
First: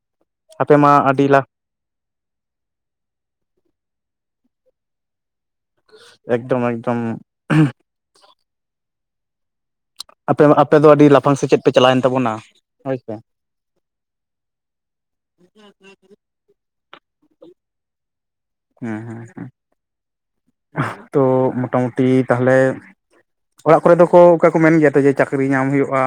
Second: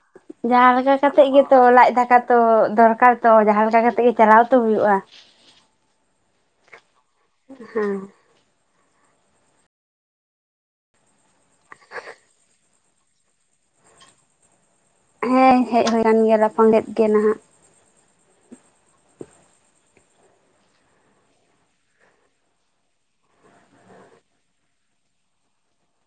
ᱡᱟᱦᱟᱸ ᱟᱯᱮ ᱢᱟ ᱞᱮᱠᱟ ᱟᱹᱰᱤ ᱠᱟᱛᱮᱜ ᱞᱟᱠᱷ ᱜᱮᱛᱚ ᱞᱟᱡ ᱫᱟᱠᱟ ᱛᱚ ᱫᱚᱨᱠᱟᱨ ᱛᱚ ᱡᱟᱦᱟᱸ ᱞᱮᱠᱟ ᱠᱟᱛᱮᱜ ᱜᱮ ᱪᱟᱞᱟᱣ ᱛᱚ ᱦᱩᱭᱩᱜᱼᱟ᱾ ᱮᱠᱫᱚᱢ ᱮᱠᱫᱚᱢ ᱦᱮᱸ ᱟᱯᱮ ᱟᱯᱮ ᱫᱚ ᱟᱹᱰᱤ ᱞᱟᱯᱷᱟᱝ ᱥᱮᱪᱮᱫ ᱯᱮ ᱪᱟᱞᱟᱣᱮᱱ ᱛᱟᱵᱚᱱᱟ ᱦᱳᱭ ᱥᱮ ᱦᱮᱸ ᱦᱮᱡ ᱦᱳᱭ ᱟᱠᱟᱱ ᱜᱮᱭᱟ ᱞᱟᱯᱷᱟᱝ [inaudible] ᱜᱮ [inaudible] ᱱᱟᱦᱟᱜ ᱦᱮᱸ ᱦᱮᱸ ᱛᱚ ᱢᱚᱴᱟᱢᱩᱴᱤ ᱛᱟᱦᱞᱮ ᱚᱲᱟᱜ ᱠᱚᱨᱮ ᱫᱚ ᱠᱚ ᱚᱠᱟ ᱠᱚ ᱢᱮᱱ ᱜᱮᱭᱟ ᱛᱚ ᱡᱮ ᱪᱟᱹᱠᱨᱤ ᱧᱟᱢ ᱦᱩᱭᱩᱜᱼᱟ?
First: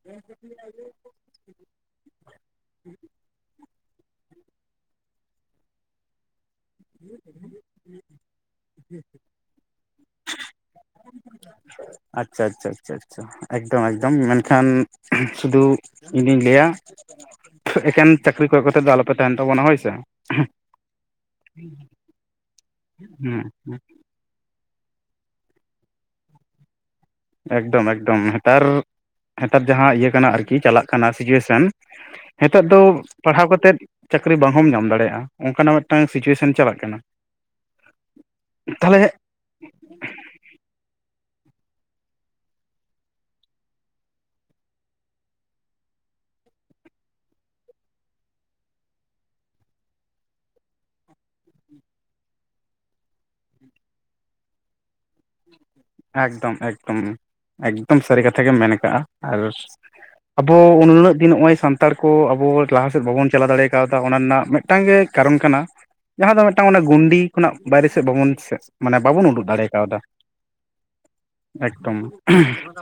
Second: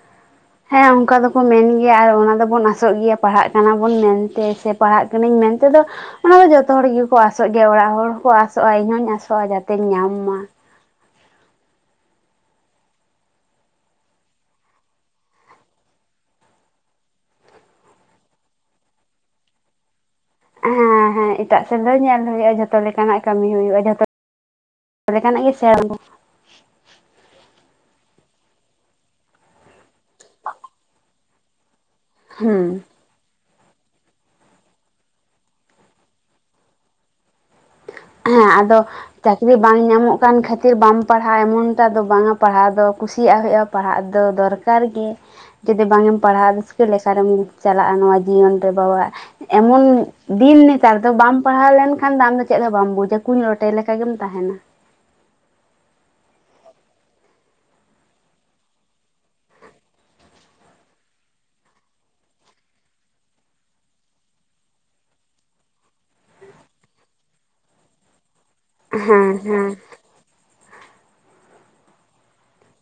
[unintelligible] ᱦᱮᱸ ᱚᱱᱠᱟ ᱫᱚᱠᱚ ᱢᱮᱱ ᱜᱮᱭᱟ ᱟᱨ ᱚᱱᱟ ᱫᱚᱵᱚᱱ ᱟᱥᱚᱜ ᱜᱮᱭᱟ ᱯᱟᱲᱦᱟᱜ ᱠᱟᱱᱟ ᱵᱚᱱ ᱢᱮᱱᱛᱮ ᱥᱮ ᱯᱟᱲᱦᱟᱜ ᱠᱟᱱᱟᱱᱟᱹᱧ ᱢᱮᱱᱛᱮ ᱫᱚ᱾ ᱚᱱᱟᱫᱚ ᱡᱚᱛᱚ ᱦᱚᱲ ᱜᱮᱠᱚ ᱟᱥᱚᱜ ᱜᱮᱭᱟ ᱚᱲᱟᱜ ᱦᱚᱲ ᱦᱚᱸᱠᱚ ᱟᱥᱚᱜᱼᱟ ᱤᱧ ᱦᱚᱸᱧ ᱟᱥᱚᱜᱼᱟ ᱡᱟᱛᱮᱧ ᱧᱟᱢ ᱢᱟ᱾ ᱟᱪᱪᱷᱟ ᱟᱪᱪᱷᱟ ᱟᱪᱪᱷᱟ ᱟᱪᱪᱷᱟ ᱮᱠᱫᱚᱢ ᱮᱠᱫᱚᱢ ᱢᱮᱱᱠᱷᱟᱱ ᱥᱩᱫᱷᱩ ᱤᱧᱫᱩᱧ ᱞᱟᱹᱭᱟ᱾ ᱛᱷᱩ ᱮᱠᱮᱱ ᱪᱟᱠᱨᱤ ᱠᱚᱭᱚᱜ ᱠᱟᱛᱮ ᱫᱚ ᱟᱞᱚ ᱯᱮ ᱛᱟᱦᱮᱱ ᱛᱟᱵᱚᱱᱟ ᱦᱳᱭ ᱥᱮ? ᱦᱮᱸ ᱦᱮᱸ ᱮᱴᱟᱜ ᱥᱮᱫ ᱫᱚ ᱧᱮᱞ ᱦᱩᱭᱩᱜᱼᱟ ᱡᱷᱚᱛᱚ ᱞᱮᱠᱟᱱᱟᱜ ᱠᱟᱹᱢᱤ ᱦᱩᱭᱩᱜᱼᱟ ᱡᱷᱚᱛᱚ ᱞᱮᱠᱟᱱᱟᱜ [inaudible] ᱮᱠᱫᱚᱢ ᱮᱠᱫᱚᱢ ᱦᱮᱛᱟᱨ ᱦᱮᱛᱟᱨ ᱡᱟᱦᱟᱸ ᱤᱭᱟᱹ ᱠᱟᱱᱟ ᱟᱨᱠᱤ ᱪᱟᱞᱟᱜ ᱠᱟᱱᱟ ᱥᱤᱡᱩᱭᱮᱥᱚᱱ ᱱᱤᱛᱚᱜ ᱦᱩᱸ ᱫᱚ ᱯᱟᱲᱦᱟᱣ ᱠᱟᱛᱮᱜ ᱪᱟᱹᱠᱨᱤ ᱵᱟᱝ ᱦᱚᱸᱢᱚ ᱧᱟᱢ ᱫᱟᱲᱮᱭᱟᱜᱼᱟ, ᱚᱱᱠᱟᱱᱟᱜ ᱢᱤᱫᱴᱟᱝ ᱥᱤᱪᱩᱭᱮᱥᱚᱱ ᱪᱟᱞᱟᱜ ᱠᱟᱱᱟ᱾ ᱦᱮᱸ ᱟᱫᱚ ᱛᱟᱦᱚᱞᱮ ᱪᱟᱹᱠᱨᱤ ᱵᱟᱝ ᱧᱟᱢᱚᱜ ᱠᱟᱱ ᱠᱷᱟᱹᱛᱤᱨ ᱵᱟᱢ ᱯᱟᱲᱦᱟᱜᱼᱟ, ᱮᱢᱚᱱᱴᱟᱜ ᱫᱚ ᱵᱟᱝᱼᱟ, ᱯᱟᱲᱦᱟᱣ ᱫᱚ ᱠᱩᱥᱤᱭᱟᱜ ᱦᱩᱭᱩᱜᱼᱟ᱾ ᱯᱟᱲᱦᱟᱜ ᱫᱚ ᱫᱚᱨᱠᱟᱨ ᱜᱮ᱾ ᱡᱩᱫᱤ ᱵᱟᱝ ᱮᱢ ᱯᱟᱲᱦᱟᱜᱼᱟ ᱨᱟᱹᱥᱠᱟᱹ ᱞᱮᱥᱟᱨᱮᱢ ᱪᱟᱞᱟᱜᱼᱟ ᱱᱚᱣᱟ ᱡᱤᱭᱚᱱ ᱨᱮ [inaudible] ᱮᱢᱚᱱ ᱫᱤᱱ ᱱᱮᱛᱟᱨ ᱫᱚ ᱵᱟᱢ ᱯᱟᱲᱦᱟᱣ ᱞᱮᱱᱠᱷᱟᱱ ᱫᱚ ᱟᱢ ᱫᱚ ᱪᱮᱫ ᱦᱚᱸ ᱵᱟᱢ ᱜᱚᱡᱟ ᱠᱩᱧ ᱨᱚᱴᱮ ᱞᱮᱠᱟ ᱜᱮᱢ ᱛᱟᱦᱮᱱᱟ᱾ ᱮᱠᱫᱚᱢ ᱮᱠᱫᱚᱢ ᱮᱠᱫᱚᱢ ᱥᱟᱹᱨᱤ ᱠᱟᱛᱷᱟ ᱜᱮᱢ ᱢᱮᱱ ᱠᱟᱜᱼᱟ ᱟᱨ ᱟᱵᱚ ᱩᱱᱟᱹᱜ ᱫᱤᱱ ᱱᱚᱜᱼᱚᱭ ᱥᱟᱱᱛᱟᱲ ᱠᱚ ᱟᱵᱚ ᱞᱟᱦᱟ ᱥᱮᱫ ᱵᱟᱵᱚᱱ ᱪᱟᱞᱟᱣ ᱫᱟᱲᱮ ᱠᱟᱣᱫᱟ ᱚᱱᱟ ᱱᱟᱜ ᱢᱤᱫ ᱢᱤᱫᱴᱟᱝ ᱜᱮ ᱠᱟᱨᱚᱱ ᱠᱟᱱᱟ ᱡᱟᱦᱟᱸ ᱫᱚ ᱢᱤᱫᱴᱟᱝ ᱚᱱᱟ ᱜᱩᱱᱰᱤ ᱠᱷᱚᱱᱟᱜ ᱵᱟᱭᱨᱮ ᱥᱮᱫ ᱵᱟᱵᱚᱱ ᱥᱮᱛᱼᱼ ᱢᱟᱱᱮ ᱵᱟᱵᱚᱱ ᱦᱮᱸ ᱩᱰᱩᱜ ᱦᱮᱸ ᱫᱟᱲᱮ ᱠᱟᱣᱫᱟ᱾ ᱮᱠᱫᱚᱢ ᱩᱢᱻᱦᱚᱸ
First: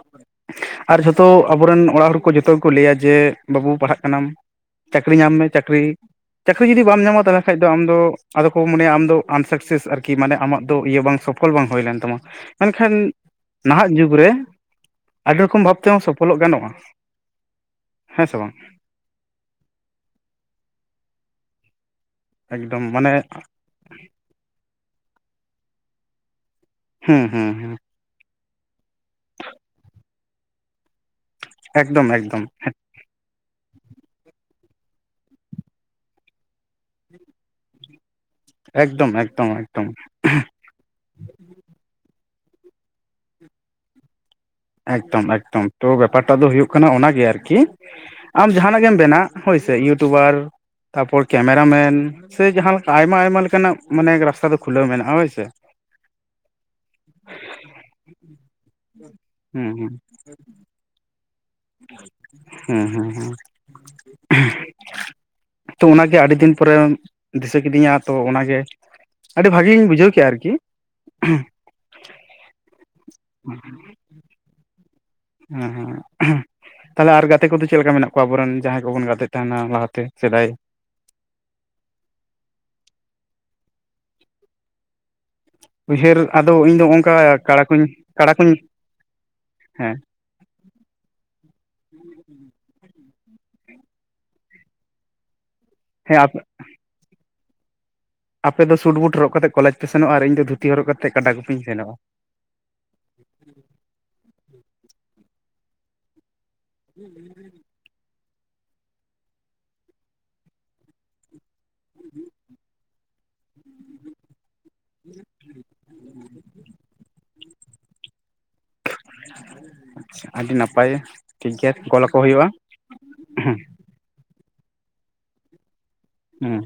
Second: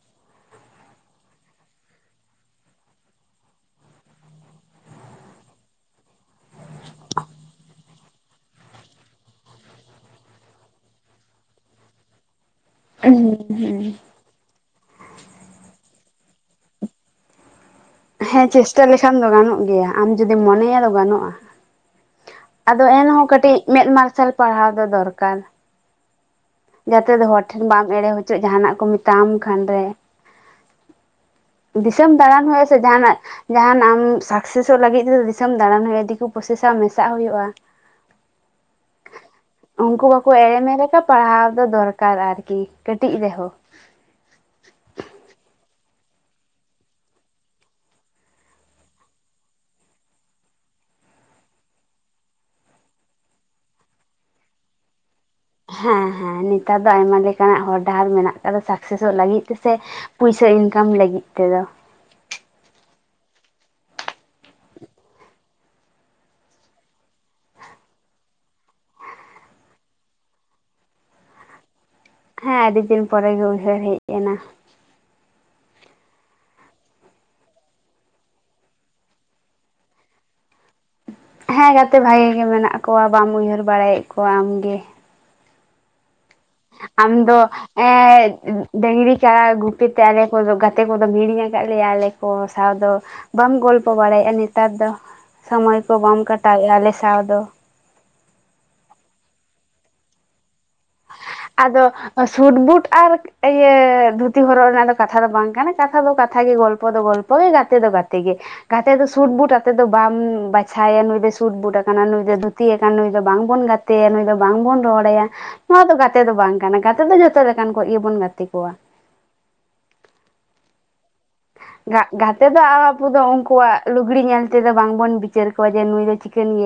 ᱟᱨ ᱡᱷᱚᱛᱚ ᱟᱵᱚᱨᱮᱱ ᱚᱲᱟᱜ ᱦᱚᱲ ᱠᱚ ᱡᱚᱛᱚ ᱜᱮᱠᱚ ᱞᱟᱹᱭᱟ ᱡᱮ ᱵᱟᱹᱵᱩ ᱯᱟᱲᱦᱟᱜ ᱠᱟᱱᱟᱢ ᱪᱟᱹᱠᱨᱤ ᱧᱟᱢ ᱢᱮ ᱪᱟᱹᱠᱨᱤ ᱪᱟᱹᱠᱨᱤ ᱡᱩᱫᱤ ᱵᱟᱢ ᱧᱟᱢᱟ, ᱛᱟᱦᱚᱞᱮ ᱠᱷᱟᱱ ᱫᱚ ᱟᱢ ᱟᱫᱚ ᱠᱚ ᱢᱚᱱᱮᱭᱟ ᱟᱢ ᱫᱚ ᱟᱱᱥᱠᱥᱮᱥ ᱟᱨᱠᱤ ᱢᱟᱱᱮ ᱟᱢᱟᱜ ᱫᱚ ᱤᱭᱟᱹ ᱵᱟᱝ ᱥᱚᱯ ᱥᱚᱯᱚᱞ ᱵᱟᱝ ᱦᱩᱭᱞᱮᱱ ᱛᱟᱢᱟ ᱾ ᱢᱮᱱᱠᱷᱟᱱ ᱱᱟᱦᱟᱜ ᱡᱩᱜᱽ ᱨᱮ ᱟᱹᱰᱤ ᱨᱚᱠᱚᱢ ᱵᱷᱟᱵ ᱛᱮᱦᱚᱸ ᱥᱚᱯᱷᱚᱞᱚᱜ ᱜᱟᱱᱚᱜᱼᱟ᱾ ᱥᱮ ᱵᱟᱝ ᱦᱮᱸ ᱪᱮᱥᱴᱟ ᱞᱮᱠᱷᱟᱱ ᱫᱚ ᱜᱟᱱᱚᱜ ᱜᱮᱭᱟ, ᱟᱢ ᱡᱩᱚᱫᱤᱢ ᱢᱚᱱᱮᱭᱟ ᱟ ᱜᱟᱱᱚᱜᱼᱟ᱾ ᱮᱠᱫᱚᱢ ᱟᱫᱚ ᱢᱟᱱᱮ ᱮᱱᱦᱚᱸ ᱠᱟᱹᱴᱤᱡ ᱢᱮᱫ ᱢᱟᱨᱥᱟᱞ ᱯᱟᱲᱦᱟᱣ ᱫᱚ ᱫᱚᱨᱠᱟᱨ᱾ ᱡᱟᱛᱮ ᱦᱩᱸ ᱫᱚ ᱦᱚᱲ ᱦᱩᱸ ᱴᱷᱮᱱ ᱦᱩᱸ ᱵᱟᱢ ᱮᱲᱮ ᱦᱚᱪᱚᱜ ᱡᱟᱦᱟᱱᱟᱜ ᱠᱚ ᱢᱮᱛᱟᱢ ᱠᱷᱟᱱᱨᱮ ᱮᱠᱫᱚᱢ ᱫᱤᱥᱚᱢ ᱮᱠᱫᱚᱢ ᱫᱟᱬᱟᱱ ᱦᱩᱭᱩᱜ ᱟᱥᱮ ᱡᱟᱦᱟᱱᱟᱜ ᱡᱟᱦᱟᱱ ᱟᱢ ᱥᱟᱠᱥᱮᱥᱚᱜ ᱞᱟᱹᱜᱤᱫ ᱛᱮᱫᱚ ᱫᱤᱥᱚᱢ ᱫᱟᱬᱟᱱ ᱦᱩᱭᱩᱜᱼᱟ, ᱫᱤᱠᱩ ᱯᱚᱥᱮᱥᱟᱜ ᱢᱮᱥᱟᱜ ᱦᱩᱭᱩᱜᱼᱟ᱾ ᱮᱠᱫᱚᱢ ᱮᱠᱫᱚᱢ ᱮᱠᱫᱚᱢ᱾ ᱠᱚ ᱮᱲᱮᱢᱮ ᱞᱮᱠᱟ ᱯᱟᱲᱦᱟᱣ ᱫᱚ ᱫᱚᱨᱠᱟᱨ ᱟᱨᱠᱤ ᱠᱟᱹᱴᱤᱡ ᱨᱮᱦᱚᱸ᱾ ᱮᱠᱫᱚᱢ ᱮᱠᱫᱚᱢ ᱛᱚ ᱵᱮᱯᱟᱨ ᱴᱟᱜ ᱫᱚ ᱦᱩᱭᱩᱜ ᱠᱟᱱᱟ ᱚᱱᱟᱜᱮ ᱟᱨᱠᱤ, ᱟᱢ ᱡᱟᱦᱟᱱᱟᱜ ᱜᱮᱢ ᱵᱮᱱᱟ ᱦᱳᱭ ᱥᱮ ᱤᱭᱩᱴᱩᱵᱟᱨ ᱛᱟᱯᱚᱨ ᱠᱮᱢᱮᱨᱟ ᱢᱮᱱ ᱥᱮ ᱡᱟᱦᱟᱸ ᱞᱮᱠᱟ ᱟᱭᱢᱟ ᱟᱭᱢᱟ ᱞᱮᱠᱟᱱᱟᱜ ᱢᱟᱱᱮ ᱨᱟᱥᱛᱟ ᱫᱚ ᱠᱷᱩᱞᱟᱹᱣ ᱢᱮᱱᱟᱜᱼᱟ ᱦᱳᱭ ᱥᱮ᱾ ᱦᱮᱸ ᱦᱮᱸ ᱱᱮᱛᱟᱨ ᱫᱚ ᱟᱭᱢᱟ ᱞᱮᱠᱟᱱᱟᱜ ᱦᱚᱨ ᱰᱟᱦᱟᱨ ᱢᱮᱱᱟᱜ ᱟᱠᱟᱫᱟ ᱥᱟᱠᱥᱮᱥᱚᱜ ᱞᱟᱹᱜᱤᱫ᱾ ᱦᱩᱸ ᱥᱮ ᱦᱩᱸ ᱯᱩᱭᱥᱟᱹ ᱤᱱᱠᱟᱢ ᱞᱟᱹᱜᱤᱫ ᱛᱮᱫᱚ᱾ ᱦᱩᱸ ᱦᱩᱸ ᱦᱩᱸ᱾ ᱛᱚ ᱚᱱᱟᱜᱮ ᱟᱹᱰᱤ ᱫᱤᱱ ᱯᱚᱨᱮ ᱫᱤᱥᱟᱹ ᱠᱤᱫᱤᱧᱟ ᱛᱚ, ᱚᱱᱟᱜᱮ ᱟᱹᱰᱤ ᱵᱷᱟᱹᱜᱤᱧ ᱵᱩᱡᱷᱟᱹᱣ ᱠᱮᱫᱼᱟ ᱟᱨᱠᱤ᱾ ᱦᱮᱸ ᱟᱹᱰᱤ ᱫᱤᱱ ᱯᱚᱨᱮᱜ ᱜᱮ ᱩᱭᱦᱟᱹᱨ ᱦᱮᱡ ᱮᱱᱟ᱾ ᱦᱮᱸ ᱦᱮᱸ᱾ ᱛᱟᱦᱚᱞᱮ ᱟᱨ ᱜᱟᱛᱮ ᱠᱚᱫᱚ ᱪᱮᱫ ᱞᱮᱠᱟ ᱢᱮᱱᱟᱜ ᱠᱚᱣᱟ? ᱟᱵᱚᱨᱮᱱ ᱡᱟᱦᱟᱸᱭ ᱠᱚᱵᱚᱱ ᱜᱟᱛᱮᱜ ᱛᱟᱦᱮᱱᱟ ᱞᱟᱦᱟᱛᱮ ᱥᱮᱫᱟᱭ ᱦᱮᱸ ᱜᱟᱛᱮ ᱵᱷᱟᱜᱤ ᱜᱮ ᱢᱮᱱᱟᱜ ᱠᱚᱣᱟ, ᱵᱟᱢ ᱩᱭᱦᱟᱹᱨ ᱵᱟᱲᱟᱭᱮᱫ ᱠᱚᱣᱟ ᱟᱢᱜᱮ᱾ ᱩᱭᱦᱟᱹᱨ ᱟᱫᱚ ᱤᱧ ᱟᱢ ᱚᱱᱠᱟ ᱫᱚ ᱠᱟᱲᱟ ᱠᱩᱧ ᱮᱻ ᱠᱟᱲᱟ ᱠᱩᱧ ᱰᱟᱝᱨᱤ ᱠᱟᱲᱟ ᱜᱩᱯᱤ ᱦᱮᱸ ᱛᱮ ᱟᱞᱮ ᱜᱟᱛᱮ ᱠᱚᱫᱚᱢ ᱦᱤᱲᱤᱧ ᱟᱠᱟᱫ ᱞᱮᱭᱟ᱾ ᱟᱞᱮ ᱠᱚ ᱥᱟᱶ ᱫᱚ ᱵᱟᱢ ᱜᱚᱞᱯᱚ ᱵᱟᱲᱟᱭᱮᱫᱼᱟ ᱱᱮᱛᱟᱨ ᱫᱚ᱾ ᱥᱚᱢᱚᱭ ᱠᱚ ᱦᱮᱸ ᱵᱟᱢ ᱟᱯᱮ ᱠᱟᱴᱟᱣᱮᱫᱼᱟ ᱟᱞᱮ ᱥᱟᱶ ᱫᱚ᱾ ᱟᱯᱮ ᱫᱚ ᱥᱩᱴᱵᱩᱴ ᱦᱚᱜ ᱠᱟᱛᱮᱫ ᱠᱚᱞᱡᱽ ᱯᱮ ᱥᱮᱱᱚᱜᱼᱟ, ᱤᱧ ᱫᱚ ᱫᱷᱩᱛᱤ ᱦᱚᱨᱚᱜ ᱠᱟ ᱠᱟᱛᱮ ᱠᱟᱰᱟ ᱠᱩᱯᱤᱧ ᱟᱫᱚ ᱥᱮᱱᱚᱜᱼᱟ᱾ ᱥᱩᱴ ᱵᱩᱴ ᱟᱨ ᱤᱭᱟᱹ ᱫᱷᱩᱛᱤ ᱦᱚᱨᱚᱜ ᱨᱮᱱᱟᱜ ᱫᱚ ᱠᱟᱛᱷᱟ ᱫᱚ ᱵᱟᱝ ᱠᱟᱱᱟ, ᱠᱟᱛᱷᱟ ᱫᱚ ᱠᱟᱛᱷ ᱜᱮ ᱜᱚᱞ ᱫᱚ ᱜᱚᱞᱯᱚ ᱜᱟᱛᱮ ᱫᱚ ᱜᱟᱛ ᱛᱮᱜᱮ ᱜᱟᱛᱮ ᱫᱚ ᱥᱩᱴ ᱵᱩᱴ ᱟᱛᱮᱮᱫ ᱫᱚ ᱵᱟᱢ ᱵᱟᱪᱷᱟᱭᱟ ᱱᱩᱭ ᱫᱚ ᱥᱩᱴ ᱵᱩᱴ ᱟᱠᱟᱱᱟ, ᱱᱩᱭ ᱫᱚ ᱫᱷᱩᱛᱤ ᱱᱩᱭ ᱫᱚ ᱵᱟᱝᱵᱚᱱ ᱜᱟᱛᱮᱭᱟ ᱱᱩᱭ ᱫᱚ ᱵᱟᱝ ᱵᱚᱱ ᱨᱚᱲ ᱟᱭᱟ, ᱱᱚᱣᱟ ᱫᱚ ᱜᱟᱛᱮ ᱫᱚ ᱵᱟᱝ ᱠᱟᱱᱟ ᱜᱟᱛᱮ ᱫᱚ ᱡᱷᱚᱛᱚ ᱞᱮᱠᱟᱱ ᱠᱚ ᱜᱮᱵᱚᱱ ᱜᱟᱛᱮ ᱠᱚᱣᱟ᱾ ᱟᱹᱰᱤ ᱱᱟᱯᱟᱭ᱾ ᱴᱷᱤᱠ ᱜᱮᱭᱟ ᱠᱚᱞ ᱟᱠᱚ ᱜᱟᱛᱮ ᱦᱩᱭᱩᱜᱼᱟ ᱫᱚ ᱟᱵᱚ ᱫᱚ ᱩᱱᱠᱩᱣᱟᱜ ᱞᱩᱜᱽᱲᱤ ᱧᱮᱞ ᱛᱮᱫᱚ ᱵᱟᱝᱵᱚᱱ ᱵᱤᱪᱟᱹᱨ ᱠᱚᱣᱟ, ᱱᱩᱭ ᱫᱚ ᱪᱤᱠᱮᱱ ᱦᱮᱸ ᱜᱮ